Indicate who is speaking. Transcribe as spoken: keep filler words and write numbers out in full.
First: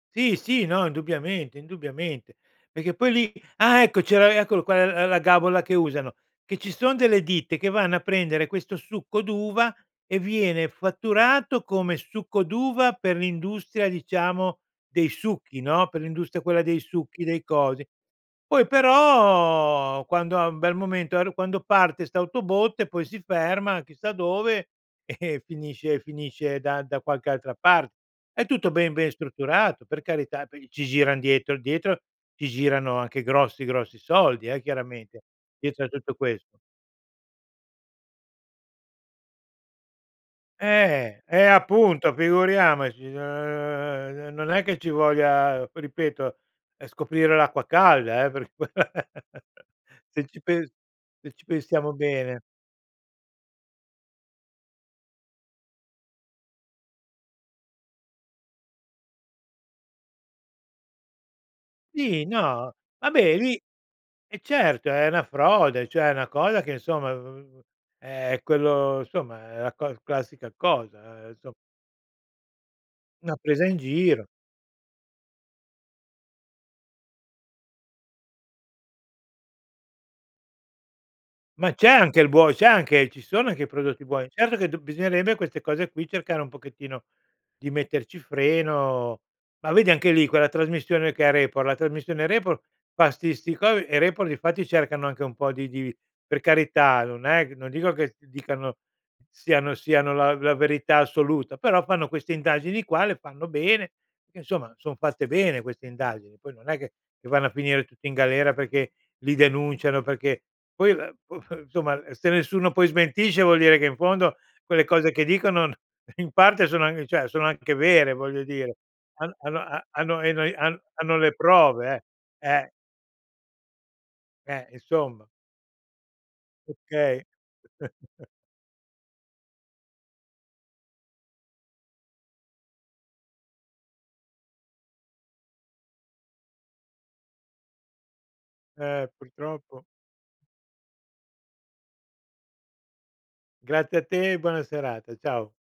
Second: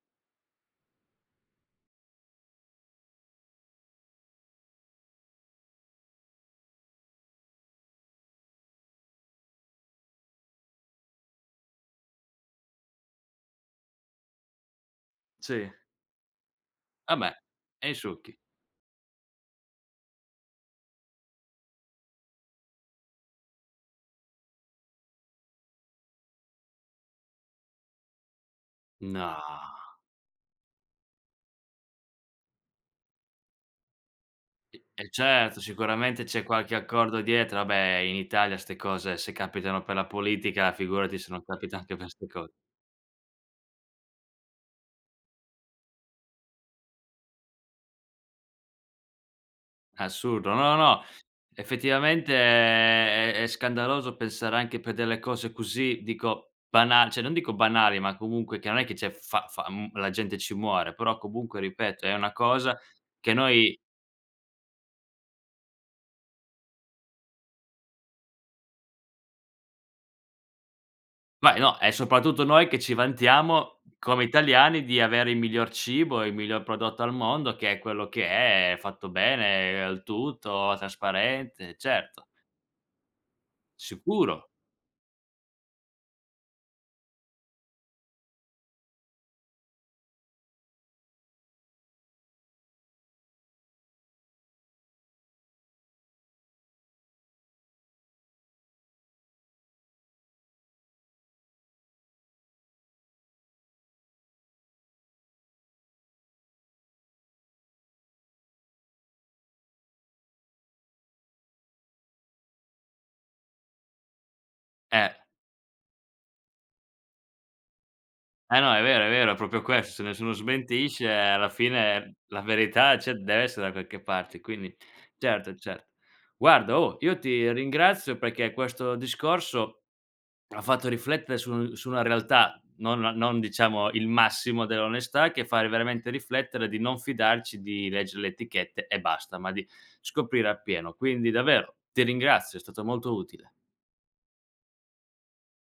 Speaker 1: Sì, sì, no, indubbiamente, indubbiamente. Perché poi lì ah ecco! C'era eccolo qua l la gabola che usano, che ci son delle ditte che vanno a prendere questo succo d'uva e viene fatturato come succo d'uva per l'industria, diciamo, dei succhi,
Speaker 2: Sì.
Speaker 1: no, per l'industria quella dei
Speaker 2: Ah
Speaker 1: succhi,
Speaker 2: beh.
Speaker 1: dei cosi.
Speaker 2: E i succhi.
Speaker 1: Poi, però, quando ha un bel momento [unintelligible] quando parte sta autobotte e poi si ferma chissà dove e finisce finisce da da qualche altra par è tutto ben ben
Speaker 2: No.
Speaker 1: strutturato, per carità, [unintelligible] ci giran dietro dietro ci girano anche grossi, grossi soldi eh,
Speaker 2: Eh
Speaker 1: chiaramente,
Speaker 2: certo,
Speaker 1: cietro a tutto
Speaker 2: sicuramente
Speaker 1: quest
Speaker 2: c'è qualche accordo dietro. Vabbè in Italia ste cose, se capitano per la politica, figurati
Speaker 1: Eh.
Speaker 2: se non
Speaker 1: Eh,
Speaker 2: capita anche per
Speaker 1: appunto
Speaker 2: ste co
Speaker 1: figuriamoci, n n non è che ci voglia ripeto, è scoprire l'acqua calda, eh, per se ci
Speaker 2: Assurdo.
Speaker 1: pens
Speaker 2: No, no,
Speaker 1: se ci pensiamo
Speaker 2: effettivamente
Speaker 1: bene.
Speaker 2: è è è scandaloso pensare anche per delle cose così, dico bana ceh, non dico banali, ma comunque che non è che c'è fa fa mhmm, la gente ci muore, però comunque, ripeto, è
Speaker 1: Sì,
Speaker 2: una
Speaker 1: no.
Speaker 2: cosa che
Speaker 1: Vabbè lì
Speaker 2: noi
Speaker 1: eh certo, è una frode, ceh, è una cosa che, insomma [unintelligible] è quello insomma, è la co classica cosa, inso
Speaker 2: Beh no, è soprattutto noi che ci
Speaker 1: Una presa in
Speaker 2: vantiamo come
Speaker 1: giro.
Speaker 2: italiani di avere il miglior cibo, il miglior prodotto al mondo, che è quello che è fatto bene, al tutto,
Speaker 1: Ma
Speaker 2: trasparente,
Speaker 1: c'è anche
Speaker 2: certo.
Speaker 1: il buo c'è anche ci sono anche i prodotti buoni.
Speaker 2: Sicuro.
Speaker 1: Certo che dob bisognerebbe a queste cose qui cercare un pochettino di metterci freno. Ma vedi, anche lì, quella trasmissione che è Report, la trasmissione Report fa sti sti cosi e Report difatti cercano anche un po' di di per carità, non è non dico che dicano siano siano la la verità assoluta, però fanno queste indagini qua, le fanno bene, perché, insomma, son fatte bene queste indagini. Poi non è che che vanno a finire tutti in galera perché li denunciano perché poi ehm, p p insomma se nessuno poi smentisce vuol dire che in fondo quelle cose
Speaker 2: Eh.
Speaker 1: che dicono in parte sono anc ceh, sono anche vere, voglio
Speaker 2: Eh no,
Speaker 1: dire.
Speaker 2: è vero, è
Speaker 1: Han
Speaker 2: vero, è
Speaker 1: hanno
Speaker 2: propio
Speaker 1: ha
Speaker 2: questo, se
Speaker 1: hanno
Speaker 2: nessuno
Speaker 1: eno i han
Speaker 2: smentisce
Speaker 1: hanno le
Speaker 2: alla
Speaker 1: prove,
Speaker 2: fine la
Speaker 1: eh.
Speaker 2: verità, ceh, dev'essere da qualche parte,
Speaker 1: Eh,
Speaker 2: quindi
Speaker 1: insomma.
Speaker 2: certo, cer guarda oh, io
Speaker 1: Okay.
Speaker 2: ti ringrazio perché questo discorso ha fatto riflettere su su una realtà, non non diciamo il massimo dell'onestà, che fa veramente riflettere di non fidarci di leggere le etichette e
Speaker 1: Eh,
Speaker 2: basta, ma di
Speaker 1: purtroppo
Speaker 2: scoprire appieno. Quindi davvero, ti ringrazio, è stato molto utile.
Speaker 1: Grazie a te e buona serata, ciao.